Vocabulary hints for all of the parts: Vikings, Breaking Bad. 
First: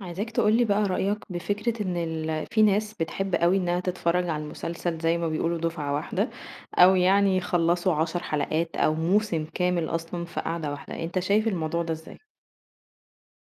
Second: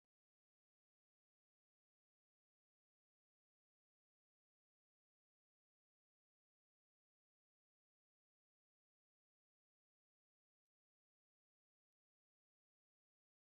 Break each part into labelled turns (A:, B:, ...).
A: عايزاك تقولي بقى رأيك بفكرة إن في ناس بتحب قوي إنها تتفرج على المسلسل زي ما بيقولوا دفعة واحدة، أو يعني يخلصوا 10 حلقات أو موسم كامل أصلا في قعدة واحدة. أنت شايف الموضوع ده إزاي؟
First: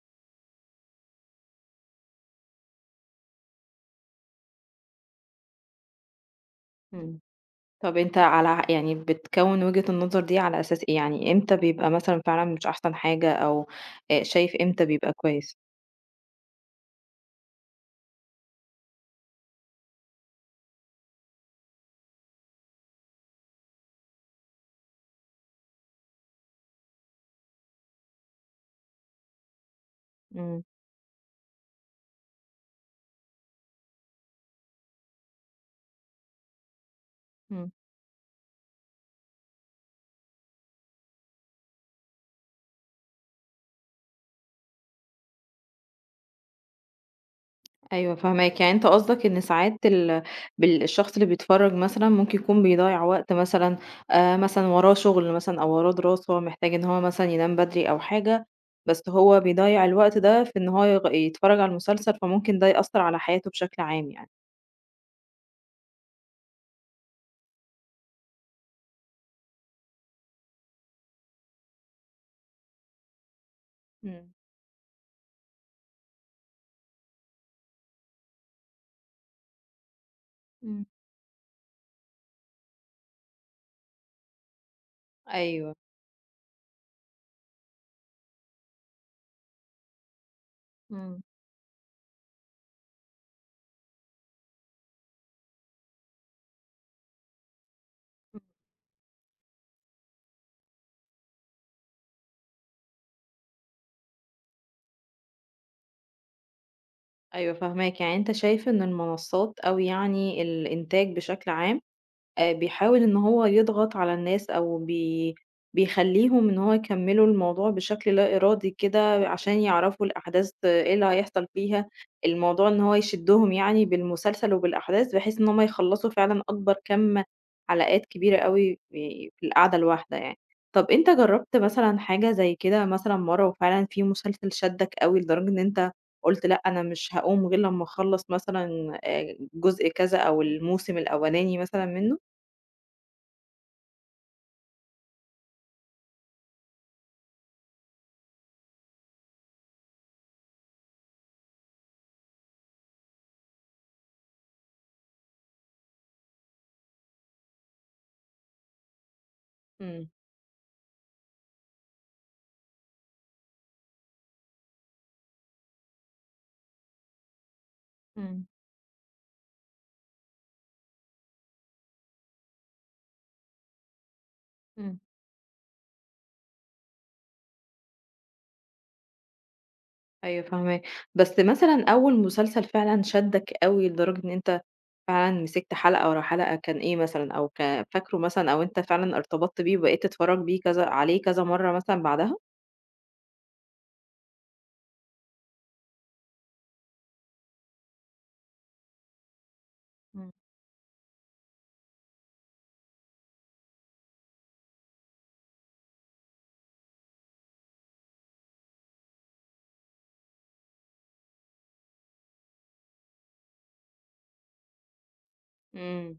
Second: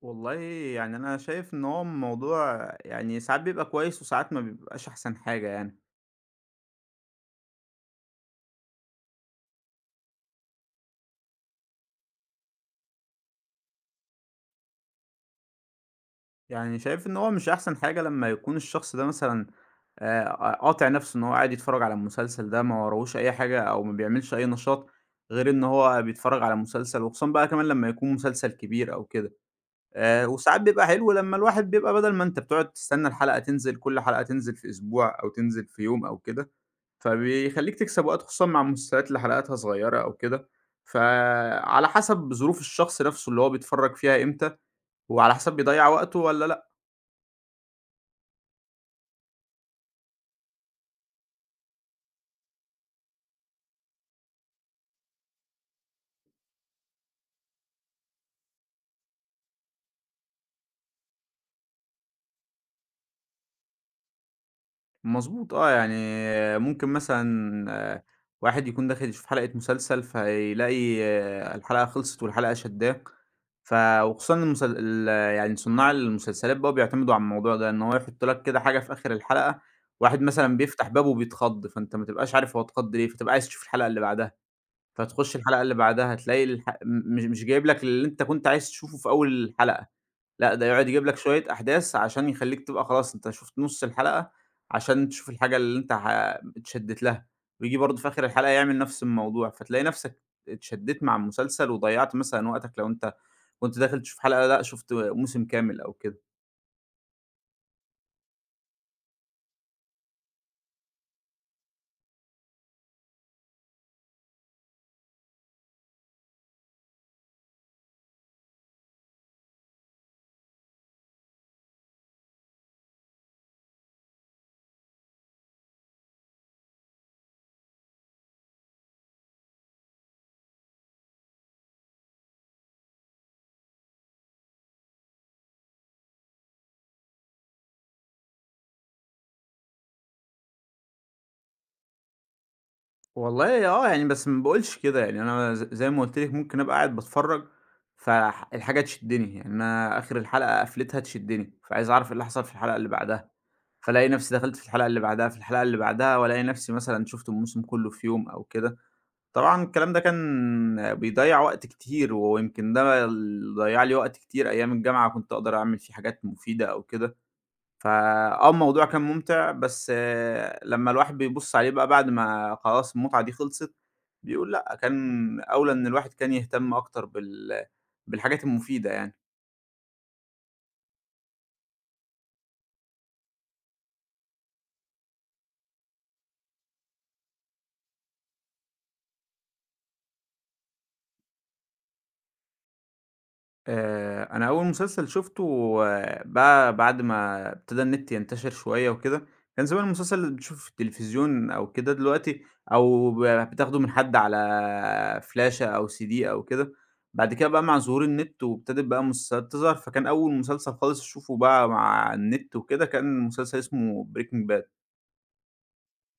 B: والله يعني أنا شايف إن هو الموضوع يعني ساعات بيبقى كويس وساعات ما بيبقاش أحسن حاجة يعني،
A: مم. طب أنت يعني بتكون وجهة النظر دي على أساس إيه، يعني إمتى بيبقى مثلا فعلا مش أحسن حاجة، أو شايف إمتى بيبقى كويس؟
B: يعني شايف إن هو مش أحسن حاجة لمّا يكون الشخص ده مثلًا آآ قاطع نفسه إن هو قاعد يتفرّج على المسلسل ده ما وراهوش أي حاجة أو ما بيعملش أي نشاط غير إن هو بيتفرّج على مسلسل وخصوصًا بقى كمان لمّا يكون مسلسل كبير أو كده، وساعات بيبقى حلو لمّا الواحد بيبقى بدل ما أنت بتقعد تستنى الحلقة تنزل كل حلقة تنزل في أسبوع أو تنزل في يوم أو كده
A: مم.
B: فبيخلّيك تكسب وقت خصوصًا مع المسلسلات اللي حلقاتها صغيّرة أو كده، فعلى حسب ظروف الشخص نَفْسه اللي هو بيتفرّج فيها إمتى، وعلى حسب بيضيّع وقته والّا لأ.
A: أيوه فاهماك، يعني أنت قصدك إن ساعات بال الشخص اللي بيتفرّج مثلًا ممكن يكون بيضيّع وقت مثلًا، مثلًا وراه شغل مثلًا أو وراه دراسة، محتاج إن هو مثلًا ينام بدري أو حاجة، بس هو بيضيّع الوقت ده في إن هو يتفرّج على المسلسل، فممكن ده يأثّر على حياته بشكل عام يعني.
B: مضبوط آه، يعني ممكن مثلًا آه، واحد يكون داخل يشوف حلقة مسلسل فيلاقي آه، الحلقة خلصت والحلقة شدّاه، ف
A: إمم.
B: وخصوصًا المسل ال يعني صُنّاع المسلسلات بقى بيعتمدوا على الموضوع ده، إن هو يحُط لك كده حاجة في آخِر الحلقة، واحد مثلًا
A: إمم.
B: بيفتح بابه وبيتخض، فأنت ما تبقاش عارف هو اتخض ليه، فتبقى عايز تشوف الحلقة اللي بعدها. فتخش الحلقة اللي
A: أيوه.
B: بعدها تلاقي الح م مش جايب لك اللي أنت كنت عايز تشوفه في أول الحلقة، لأ ده يقعد يجيب لك
A: إمم.
B: شوية أحداث عشان يخلّيك تبقى خلاص أنت شُفت نُص الحلقة، عشان تشوف الحاجة اللي أنت ح اتشدّيت لها، وييجي برضه في آخر الحلقة يعمل نفس الموضوع، فتلاقي نفسك اتشدّيت مع المسلسل وضيّعت مثلًا وقتك لو أنت كنت داخل تشوف حلقة لأ شُفت موسم كامل أو كده.
A: أيوه فاهماك، يعني أنت شايف إن المنصات أو يعني الإنتاج بشكل عام بيحاول إن هو يضغط على الناس، أو بيخلّيهم إن هو يكمّلوا الموضوع بشكل لا إرادي كده عشان يعرفوا الأحداث، إيه اللي هيحصل فيها، الموضوع إن هو يشدّهم يعني بالمسلسل وبالأحداث، بحيث إن هم يخلّصوا فعلًا أكبر كَم حلقات كبيرة أوي في القعدة الواحدة يعني. طَب أنت جرّبت مثلًا حاجة زي كده مثلًا مرّة، وفعلًا في مسلسل شدّك أوي لدرجة إن أنت قُلت لأ، أنا مش هاقوم غير لمّا أخلّص مثلًا جزء كذا أو الموسم الأولاني مثلًا منّه؟
B: والله آه، يعني بس ما باقولش كده، يعني أنا زي ما قُلت لِك ممكن أبقى قاعد باتفرّج، الحاجة تشدّني، يعني أنا آخر الحلقة قفلتها تشدّني، فعايز أعرف إيه اللي حصل في الحلقة اللي بعدها، فالاقي نفسي دخلت في الحلقة اللي بعدها، في الحلقة اللي بعدها، والاقي نفسي مثلًا شُفت الموسم كلّه في يوم أو كده. طبعًا الكلام ده
A: إمم.
B: كان بيضيّع وقت كتير، ويمكن ده اللي ضيّع لي وقت كتير أيام الجامعة كنت أقدر أعمل فيه حاجات مفيدة أو كده.
A: إمم.
B: فآه الموضوع كان ممتع، بس آه، لمّا الواحد بيبُص عليه بقى بعد ما خلاص المتعة دي خلصت، بيقول لأ،
A: إمم.
B: كان أولى إن الواحد كان يهتم أكتر بالحاجات المفيدة يعني.
A: أيوه فاهماك. بس مثلًا أول مسلسل فعلًا شدّك أوي لدرجة إن أنت فعلًا مسكت حلقة ورا حلقة، كان إيه مثلًا، أو فاكره مثلًا، أو أنت فعلًا ارتبطت بيه وبقيت تتفرّج بيه كذا، عليه كذا مرّة مثلًا بعدها؟
B: أنا أول مسلسل شُفته آه، بقى بعد ما ابتدى النت ينتشر شوية وكده، كان زمان المسلسل
A: إمم.
B: اللي بتشوفه في التلفزيون أو كده دلوقتي أو ب بتاخده من حد على فلاشة أو CD أو كده، بعد كده بقى مع ظهور النت وابتدت بقى المسلسلات تظهر، فكان أول مسلسل خالص أشوفه بقى مع النت وكده كان مسلسل اسمه Breaking Bad.
A: إمم.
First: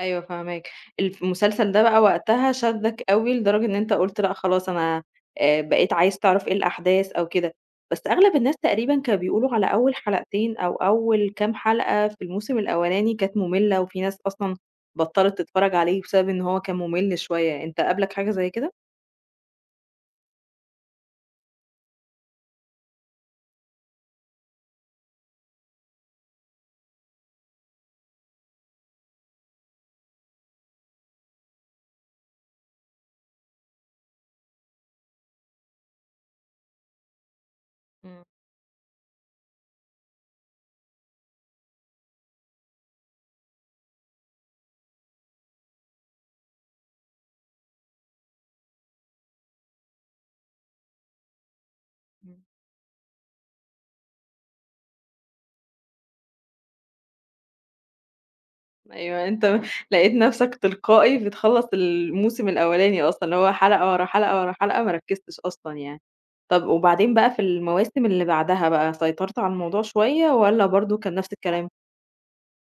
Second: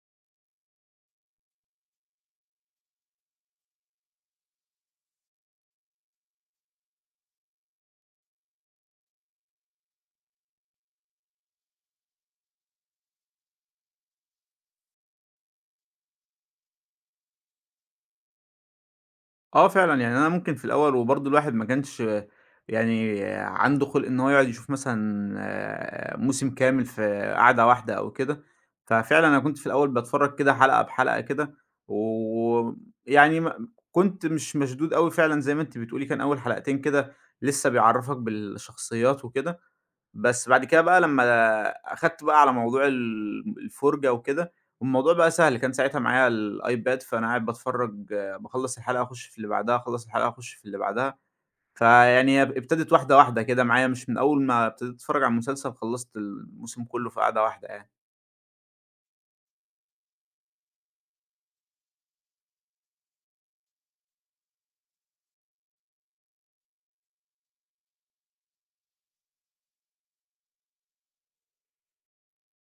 A: أيوه فاهماك. المسلسل ده بقى وقتها شدّك أوي لدرجة إن أنت قُلت لأ خلاص، أنا بقيت عايز تعرف إيه الأحداث أو كده، بس أغلب الناس تقريبًا كانوا بيقولوا على أول حلقتين أو أول كام حلقة في الموسم الأولاني كانت مُمِلّة، وفي ناس أصلًا بطّلت تتفرّج عليه بسبب إن هو كان مُمِل شوية، أنت قابلك حاجة زي كده؟
B: آه فعلًا، يعني أنا ممكن في الأول وبرضه الواحد ما كانش يعني عنده خُلْق إن هو يقعد يشوف مثلًا آه، موسم كامل في قعدة واحدة أو كده، ففعلًا أنا كنت في الأول باتفرّج كده حلقة بحلقة كده، ويعني ما كنت مش مشدود أوي فعلًا زي ما أنتِ بتقولي، كان أول حلقتين كده لسه بيعرّفك
A: إمم.
B: بالشخصيات وكده، بس بعد كده بقى لمّا أخدت بقى على موضوع الفُرجة وكده، والموضوع بقى سهل، كان ساعتها معايا الiPad فأنا قاعد باتفرّج باخلّص الحلقة أخُش في اللي بعدها، أخلّص الحلقة أخُش في اللي بعدها،
A: إمم.
B: فيعني ابتدت واحدة، واحدة كده معايا، مش من أول ما ابتديت أتفرّج على المسلسل خلّصت الموسم كُلّه في قعدة واحدة يعني.
A: أيوه، أنت لقيت نفسك تلقائي بتخلّص الموسم الأولاني أصلًا، اللي هو حلقة ورا حلقة ورا حلقة، ما ركّزتش أصلًا يعني. طب وبعدين بقى في المواسم اللي بعدها بقى، سيطرت على الموضوع شوية والّا برضه كان نفس الكلام؟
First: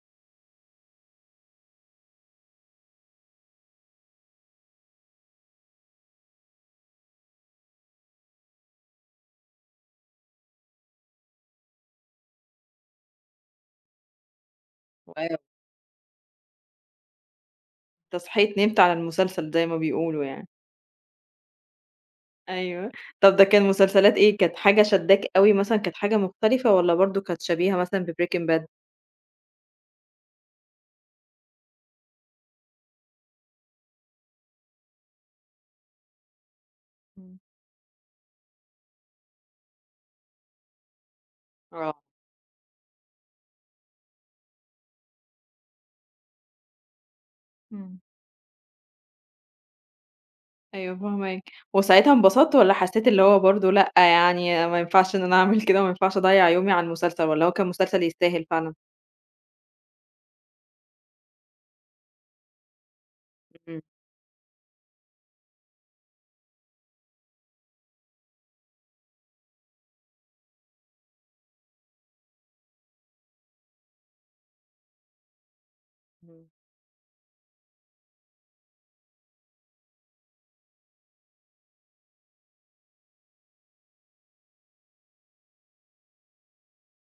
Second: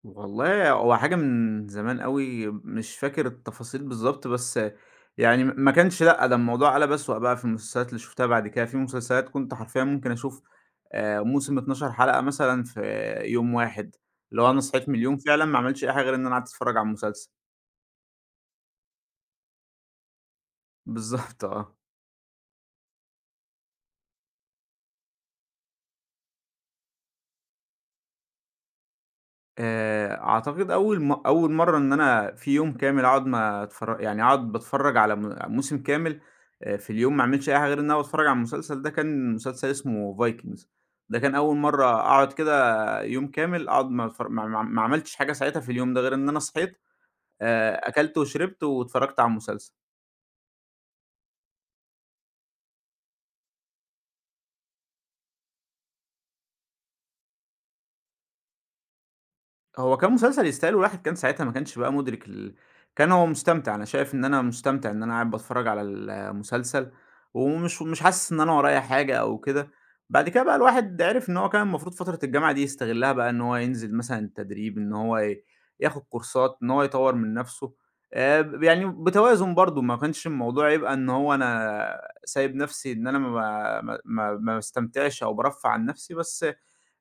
B: والله هو حاجة من زمان أوي، مش فاكر التفاصيل بالضبط، بس يعني م ما كانش لأ، ده الموضوع قَلَب أسوأ بقى في المسلسلات اللي شُفتها بعد كده، في مسلسلات كنت حرفيًا ممكن أشوف موسم 12 حلقة مثلًا في يوم واحد، اللي هو أنا صحيت من اليوم
A: ايوه،
B: فعلًا ما عملتش أي حاجة غير إن أنا قعدت أتفرّج على المسلسل.
A: أنت صحيت نمت على المسلسل زي ما بيقولوا يعني.
B: بالضبط آه.
A: أيوه. طب ده كان مسلسلات إيه؟ كانت حاجة شدّاك أوي مثلًا، كانت حاجة مختلفة والّا برضه كانت شبيهة مثلًا بBreaking Bad؟
B: أعتقد أول مرّة إن أنا في يوم كامل أقعد ما أتفر يعني أقعد باتفرّج على موسم كامل في اليوم ما
A: إمم.
B: أعملش أي حاجة غير إن أنا باتفرّج على المسلسل ده، كان مسلسل اسمه Vikings ده كان أول مرّة
A: آه.
B: أقعد كده يوم كامل أقعد ما أتفر ما ما ما عملتش حاجة ساعتها في اليوم ده، غير إن أنا صحيت
A: إمم.
B: أكلت وشربت واتفرّجت على المسلسل.
A: أيوه فاهماك، وساعتها انبسطت والّا حسيت اللي هو برضه لأ، يعني ما ينفعش إن أنا أعمل كده وما ينفعش أضيّع يومي على المسلسل، والّا هو كان مسلسل يستاهل فعلًا؟
B: هو كان مسلسل يستاهل والواحد كان ساعتها ما كانش بقى مُدرك كان هو مستمتع،
A: إمم.
B: أنا شايف إن أنا مستمتع إن أنا قاعد باتفرّج على المسلسل، ومش مش حاسس إن أنا ورايا حاجة أو كده، بعد كده بقى الواحد عرف إن هو كان المفروض فترة الجامعة دي يستغلّها بقى إن هو ينزل مثلًا تدريب، إن هو ي ياخد
A: إمم.
B: كورسات، إن هو يطوّر من نَفْسه، ب يعني بتوازن برضه، ما كانش الموضوع يبقى إن هو أنا سايب نَفْسي إن أنا ما باستمتعش أو بارفّه عن نَفْسي، بس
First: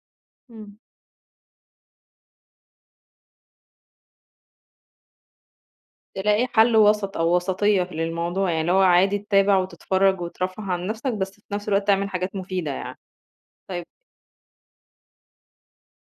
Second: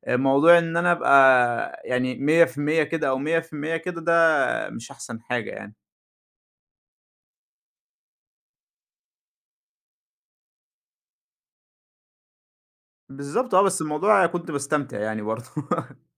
B: موضوع إن
A: إمم،
B: أنا أبقى يعني 100% كده أو 100% كده ده مش أحسن حاجة يعني.
A: تلاقي حل وسط أو وسطية في للموضوع، يعني اللي هو عادي تتابع وتتفرج وترفّه عن نفسك، بس في نفس الوقت تعمل حاجات مفيدة يعني.
B: بالضبط آه، بس
A: طيب.
B: الموضوع كنت باستمتع يعني برضه.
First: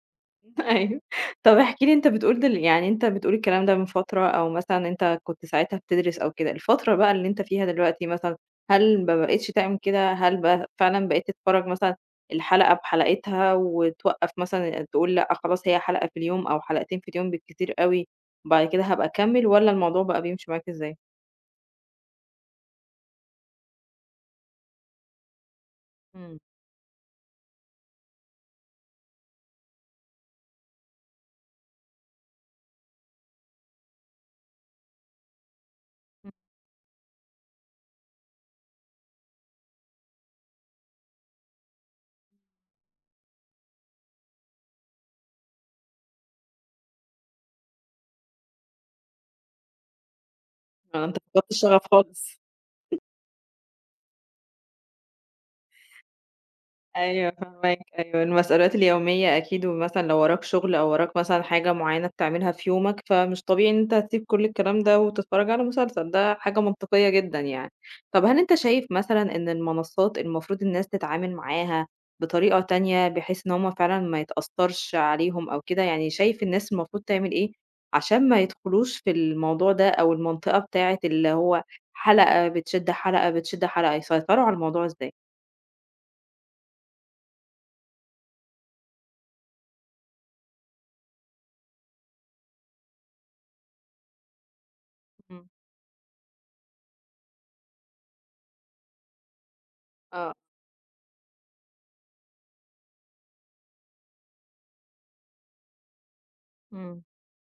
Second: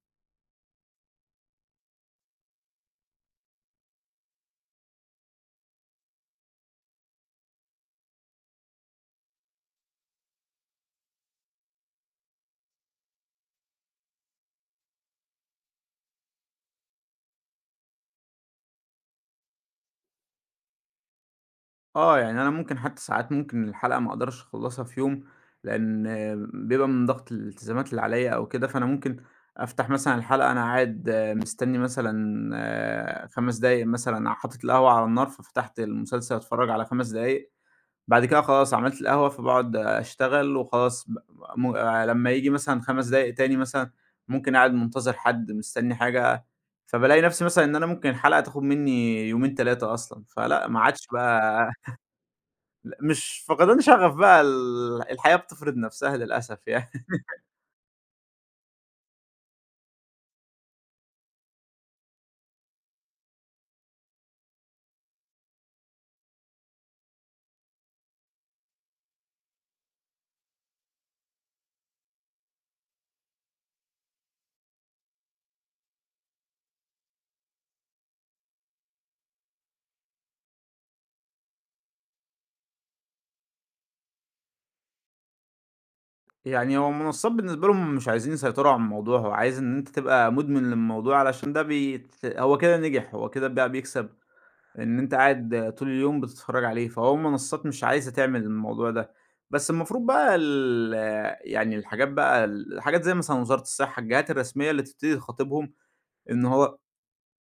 A: أيوه. طب احكِ لي، أنت بتقول يعني أنت بتقول الكلام ده من فترة، أو مثلًا أنت كنت ساعتها بتدرس أو كده، الفترة بقى اللي أنت فيها دلوقتي مثلًا، هل ما بقيتش تعمل كده؟ هل بقى فعلًا بقيت تتفرّج مثلًا الحلقة بحلقتها وتوقّف مثلًا تقول لأ خلاص، هي حلقة في اليوم أو حلقتين في اليوم بالكتير أوي، وبعد كده هابقى أكمّل، والّا الموضوع بقى بيمشي معاك إزاي؟
B: آه، يعني أنا ممكن حتى ساعات ممكن الحلقة ما أقدرش أخلّصها في يوم، لإن
A: إمم.
B: بيبقى من ضغط الالتزامات اللي عليّا أو كده، فأنا ممكن أفتح مثلًا الحلقة أنا قاعد مستني مثلًا 5 دقايق مثلًا، حاطط القهوة على النار ففتحت المسلسل أتفرّج على 5 دقايق بعد كده خلاص عملت القهوة، فباقعد أشتغل وخلاص ب م آه، لمّا ييجي مثلًا 5 دقايق تاني مثلًا، ممكن قاعد منتظر حد، مستني حاجة، فبالاقي نفسي مثلًا إن أنا ممكن الحلقة تاخد منّي يومين، 3 أصلًا، فلأ ما
A: والّا
B: عادش
A: أنت فقدت
B: بقى
A: الشغف خالص؟
B: لأ مش فقدان شغف بقى الحياة بتفرض نفسها للأسف يعني.
A: أيوه فاهماك، أيوه المسؤوليات اليومية أكيد، ومثلًا لو وراك شغل أو وراك مثلًا حاجة معيّنة بتعملها في يومك، فمش طبيعي إن أنت هتسيب كل الكلام ده وتتفرج على مسلسل، ده حاجة منطقية جدًا يعني. طب هل أنت شايف مثلًا إن المنصات المفروض الناس تتعامل معاها بطريقة تانية، بحيث إن هم فعلًا ما يتأثّرش عليهم أو كده؟ يعني شايف الناس المفروض تعمل إيه عشان ما يدخلوش في الموضوع ده أو المنطقة بتاعة اللي هو حلقة بتشد حلقة، بتشد حلقة، يسيطروا على الموضوع إزاي؟
B: يعني هو المنصات بالنسبة لهم مش عايزين يسيطروا على الموضوع، هو عايز إن أنت تبقى مدمن للموضوع علشان ده بيت هو كده نجح، هو كده بقى بيكسب إن أنت
A: إمم.
B: قاعد طول اليوم بتتفرّج عليه، فهو المنصّات مش عايزة تعمل الموضوع ده، بس المفروض
A: آه.
B: بقى يعني الحاجات زي مثلًا وزارة الصحة، الجهات الرسمية اللي تبتدي تخاطبهم إن هو
A: إمم.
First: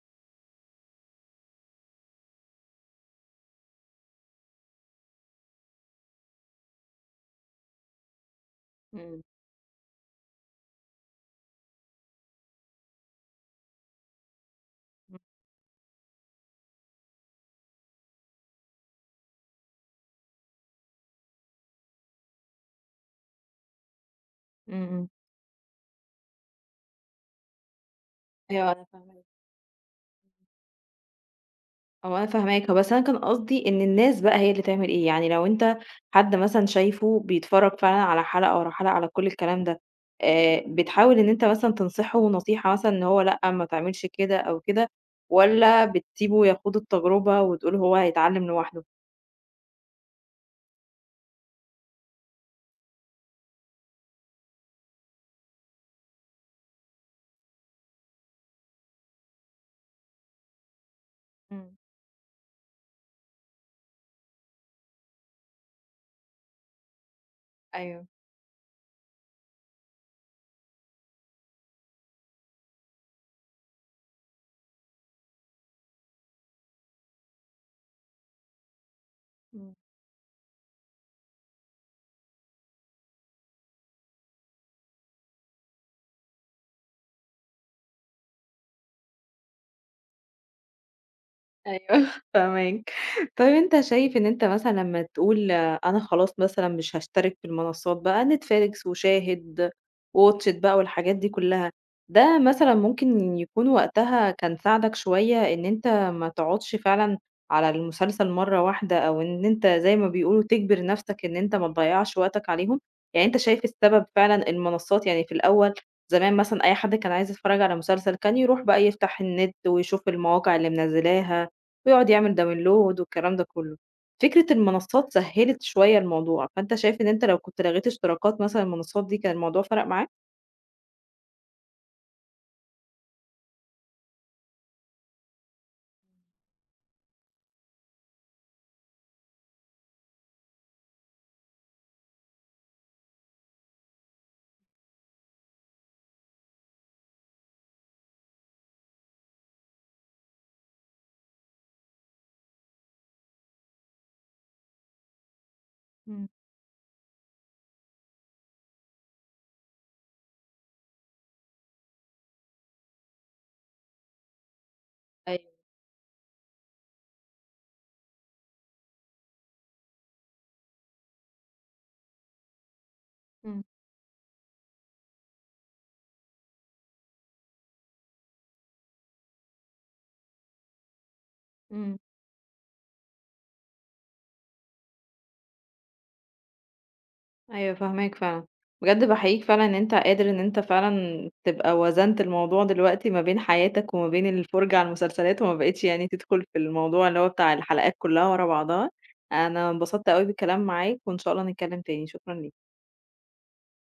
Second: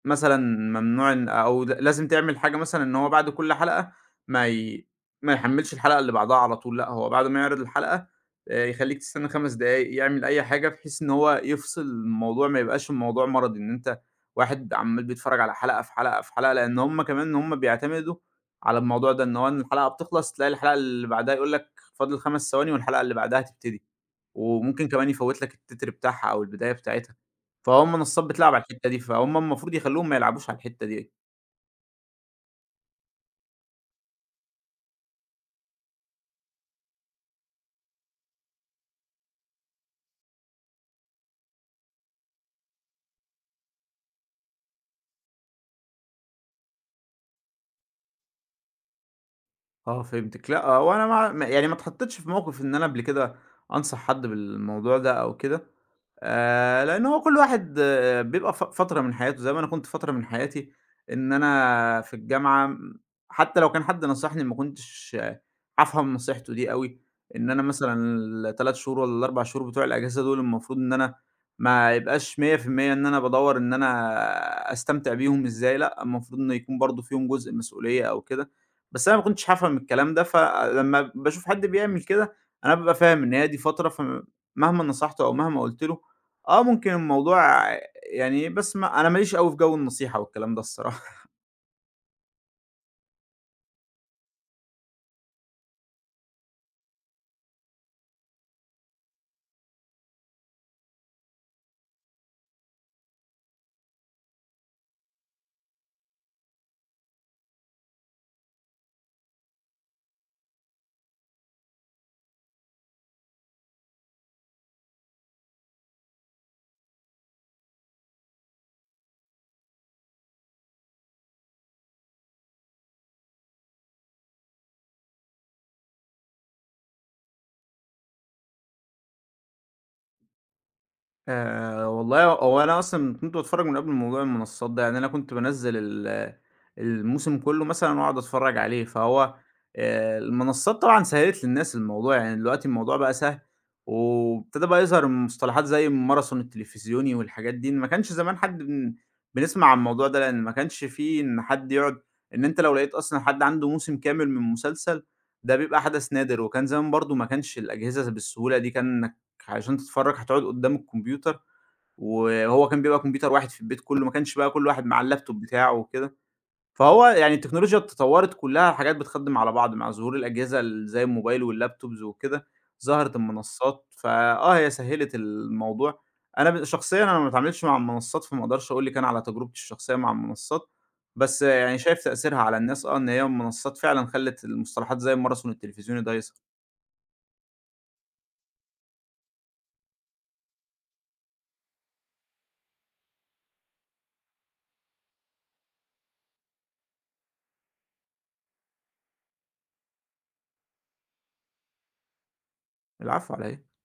B: مثلًا ممنوع إن أو ل لازم تعمل حاجة مثلًا إن هو بعد كل حلقة ما ي ما يحمّلش الحلقة اللي بعدها على طول، لأ هو بعد ما يعرض الحلقة يخلّيك
A: إمم.
B: تستنى 5 دقايق، يعمل أي حاجة بحيث إن هو يفصل الموضوع، ما يبقاش الموضوع مرضي، إن أنت واحد عمّال
A: إمم.
B: بيتفرّج على حلقة في حلقة في حلقة، لإن هم كمان هم بيعتمدوا على الموضوع ده، إن الحلقة بتخلص تلاقي الحلقة اللي بعدها يقول لك فاضل 5 ثواني والحلقة اللي بعدها هتبتدي.
A: إمم.
B: وممكن
A: إمم.
B: كمان يفوّت لك التتر بتاعها أو البداية بتاعتها، فهو المنصّات بتلعب على
A: أيوه أنا
B: الحتّة دي،
A: فاهماك،
B: فهُم المفروض يخلّوهم ما يلعبوش على الحتّة دي.
A: هو أنا فاهماك، هو بس أنا كان قصدي إن الناس بقى هي اللي تعمل إيه، يعني لو أنت حد مثلًا شايفه بيتفرّج فعلًا على حلقة ورا حلقة على كل الكلام ده، بتحاول إن أنت مثلًا تنصحه نصيحة مثلًا إن هو لأ، ما تعملش كده أو كده، والّا بتسيبه يخوض التجربة وتقول هو هيتعلم لوحده؟
B: آه فهمتِك، لأ هو أنا ما يعني ما اتحطّيتش في موقِف إن أنا قبل كده أنصح حد بالموضوع ده أو كده. لإن هو كل واحد آه، بيبقى فترة من حياته، زي ما أنا كنت فترة من حياتي إن
A: إمم.
B: أنا في الجامعة حتى لو كان حد نصحني ما كنتش هافهم نصيحته دي أوي، إن أنا
A: أيوه.
B: مثلًا ال3 شهور والّا ال4 شهور بتوع الأجازة دول المفروض إن أنا ما يبقاش 100% إن أنا بادوّر إن أنا أستمتع بيهم إزاي، لأ، المفروض إنه يكون برضه فيهم جزء مسؤولية أو كده، بس أنا ما كنتش
A: إمم.
B: هافهم الكلام ده، فلمّا باشوف حد بيعمل كده أنا بابقى فاهم إن هي دي فترة مهما نصحته أو مهما قُلت له آه ممكن الموضوع يعني بس ما أنا ما ليش أوي في جو النصيحة والكلام ده الصراحة.
A: أيوه فاهماك. طيب أنت شايف إن أنت مثلًا لمّا تقول أنا خلاص مثلًا مش هاشترك في المنصات بقى نتفليكس وشاهد وwatch it بقى والحاجات دي كلها، ده مثلًا ممكن يكون وقتها كان ساعدك شوية إن أنت ما تقعدش فعلًا على المسلسل مرة واحدة، أو إن أنت زي ما بيقولوا تجبر نفسك إن أنت ما تضيّعش وقتك عليهم؟ يعني أنت شايف السبب فعلًا المنصات، يعني في الأول زمان مثلًا أي حد كان عايز يتفرج على مسلسل كان يروح بقى يفتح النت ويشوف المواقع اللي منزلاها، ويقعد يعمل download والكلام ده كله. فكرة المنصات سهّلت شوية الموضوع، فأنت شايف إن أنت لو كنت لغيت اشتراكات مثلًا المنصات دي، كان الموضوع فرق معاك؟
B: والله هو أنا أصلًا كنت باتفرّج من قبل موضوع المنصّات ده، يعني أنا كنت بانزّل الموسم كلّه مثلًا وأقعد أتفرّج عليه، فهو المنصّات طبعًا سهّلت للناس الموضوع، يعني دلوقتي الموضوع بقى سهل، وابتدى بقى يظهر مصطلحات زي الماراثون التلفزيوني والحاجات دي، ما كانش زمان حد بن بنسمع عن الموضوع ده، لإن ما كانش في إن حد يقعد إن أنت لو لقيت أصلًا حد عنده موسم كامل من مسلسل، ده بيبقى حدث
A: إمم.
B: نادر، وكان زمان برضه ما كانش الأجهزة بالسهولة دي، كان علشان تتفرّج هتقعد قدّام الكمبيوتر، وهو كان بيبقى كمبيوتر واحد في البيت كلّه، ما كانش بقى كل واحد مع اللابتوب
A: أيوه.
B: بتاعه وكده، فهو يعني التكنولوجيا اتطوّرت كلّها حاجات بتخدم على بعض، مع ظهور الأجهزة زي الموبايل واللابتوبز وكده، ظهرت
A: إمم.
B: المنصّات، فآه هي سهّلت الموضوع. أنا ب شخصيًا أنا ما باتعاملش مع المنصّات، فما اقدرش أقول لِك أنا على تجربتي الشخصية مع المنصّات، بس يعني
A: إمم.
B: شايف تأثيرها على الناس آه، إن هي المنصّات فعلًا خلّت المصطلحات زي المَرَثون التلفزيوني ده يظهر.
A: أيوه فاهماك فعلًا. بجد باحييك فعلًا إن أنت قادر إن أنت فعلًا تبقى وزنت الموضوع دلوقتي ما بين حياتك وما بين الفرجة على المسلسلات، وما بقيتش يعني تدخل في الموضوع اللي هو بتاع الحلقات كلها ورا بعضها. أنا انبسطت أوي بالكلام معاك، وإن شاء الله نتكلم تاني، شكرًا ليك.
B: العفو على إيه؟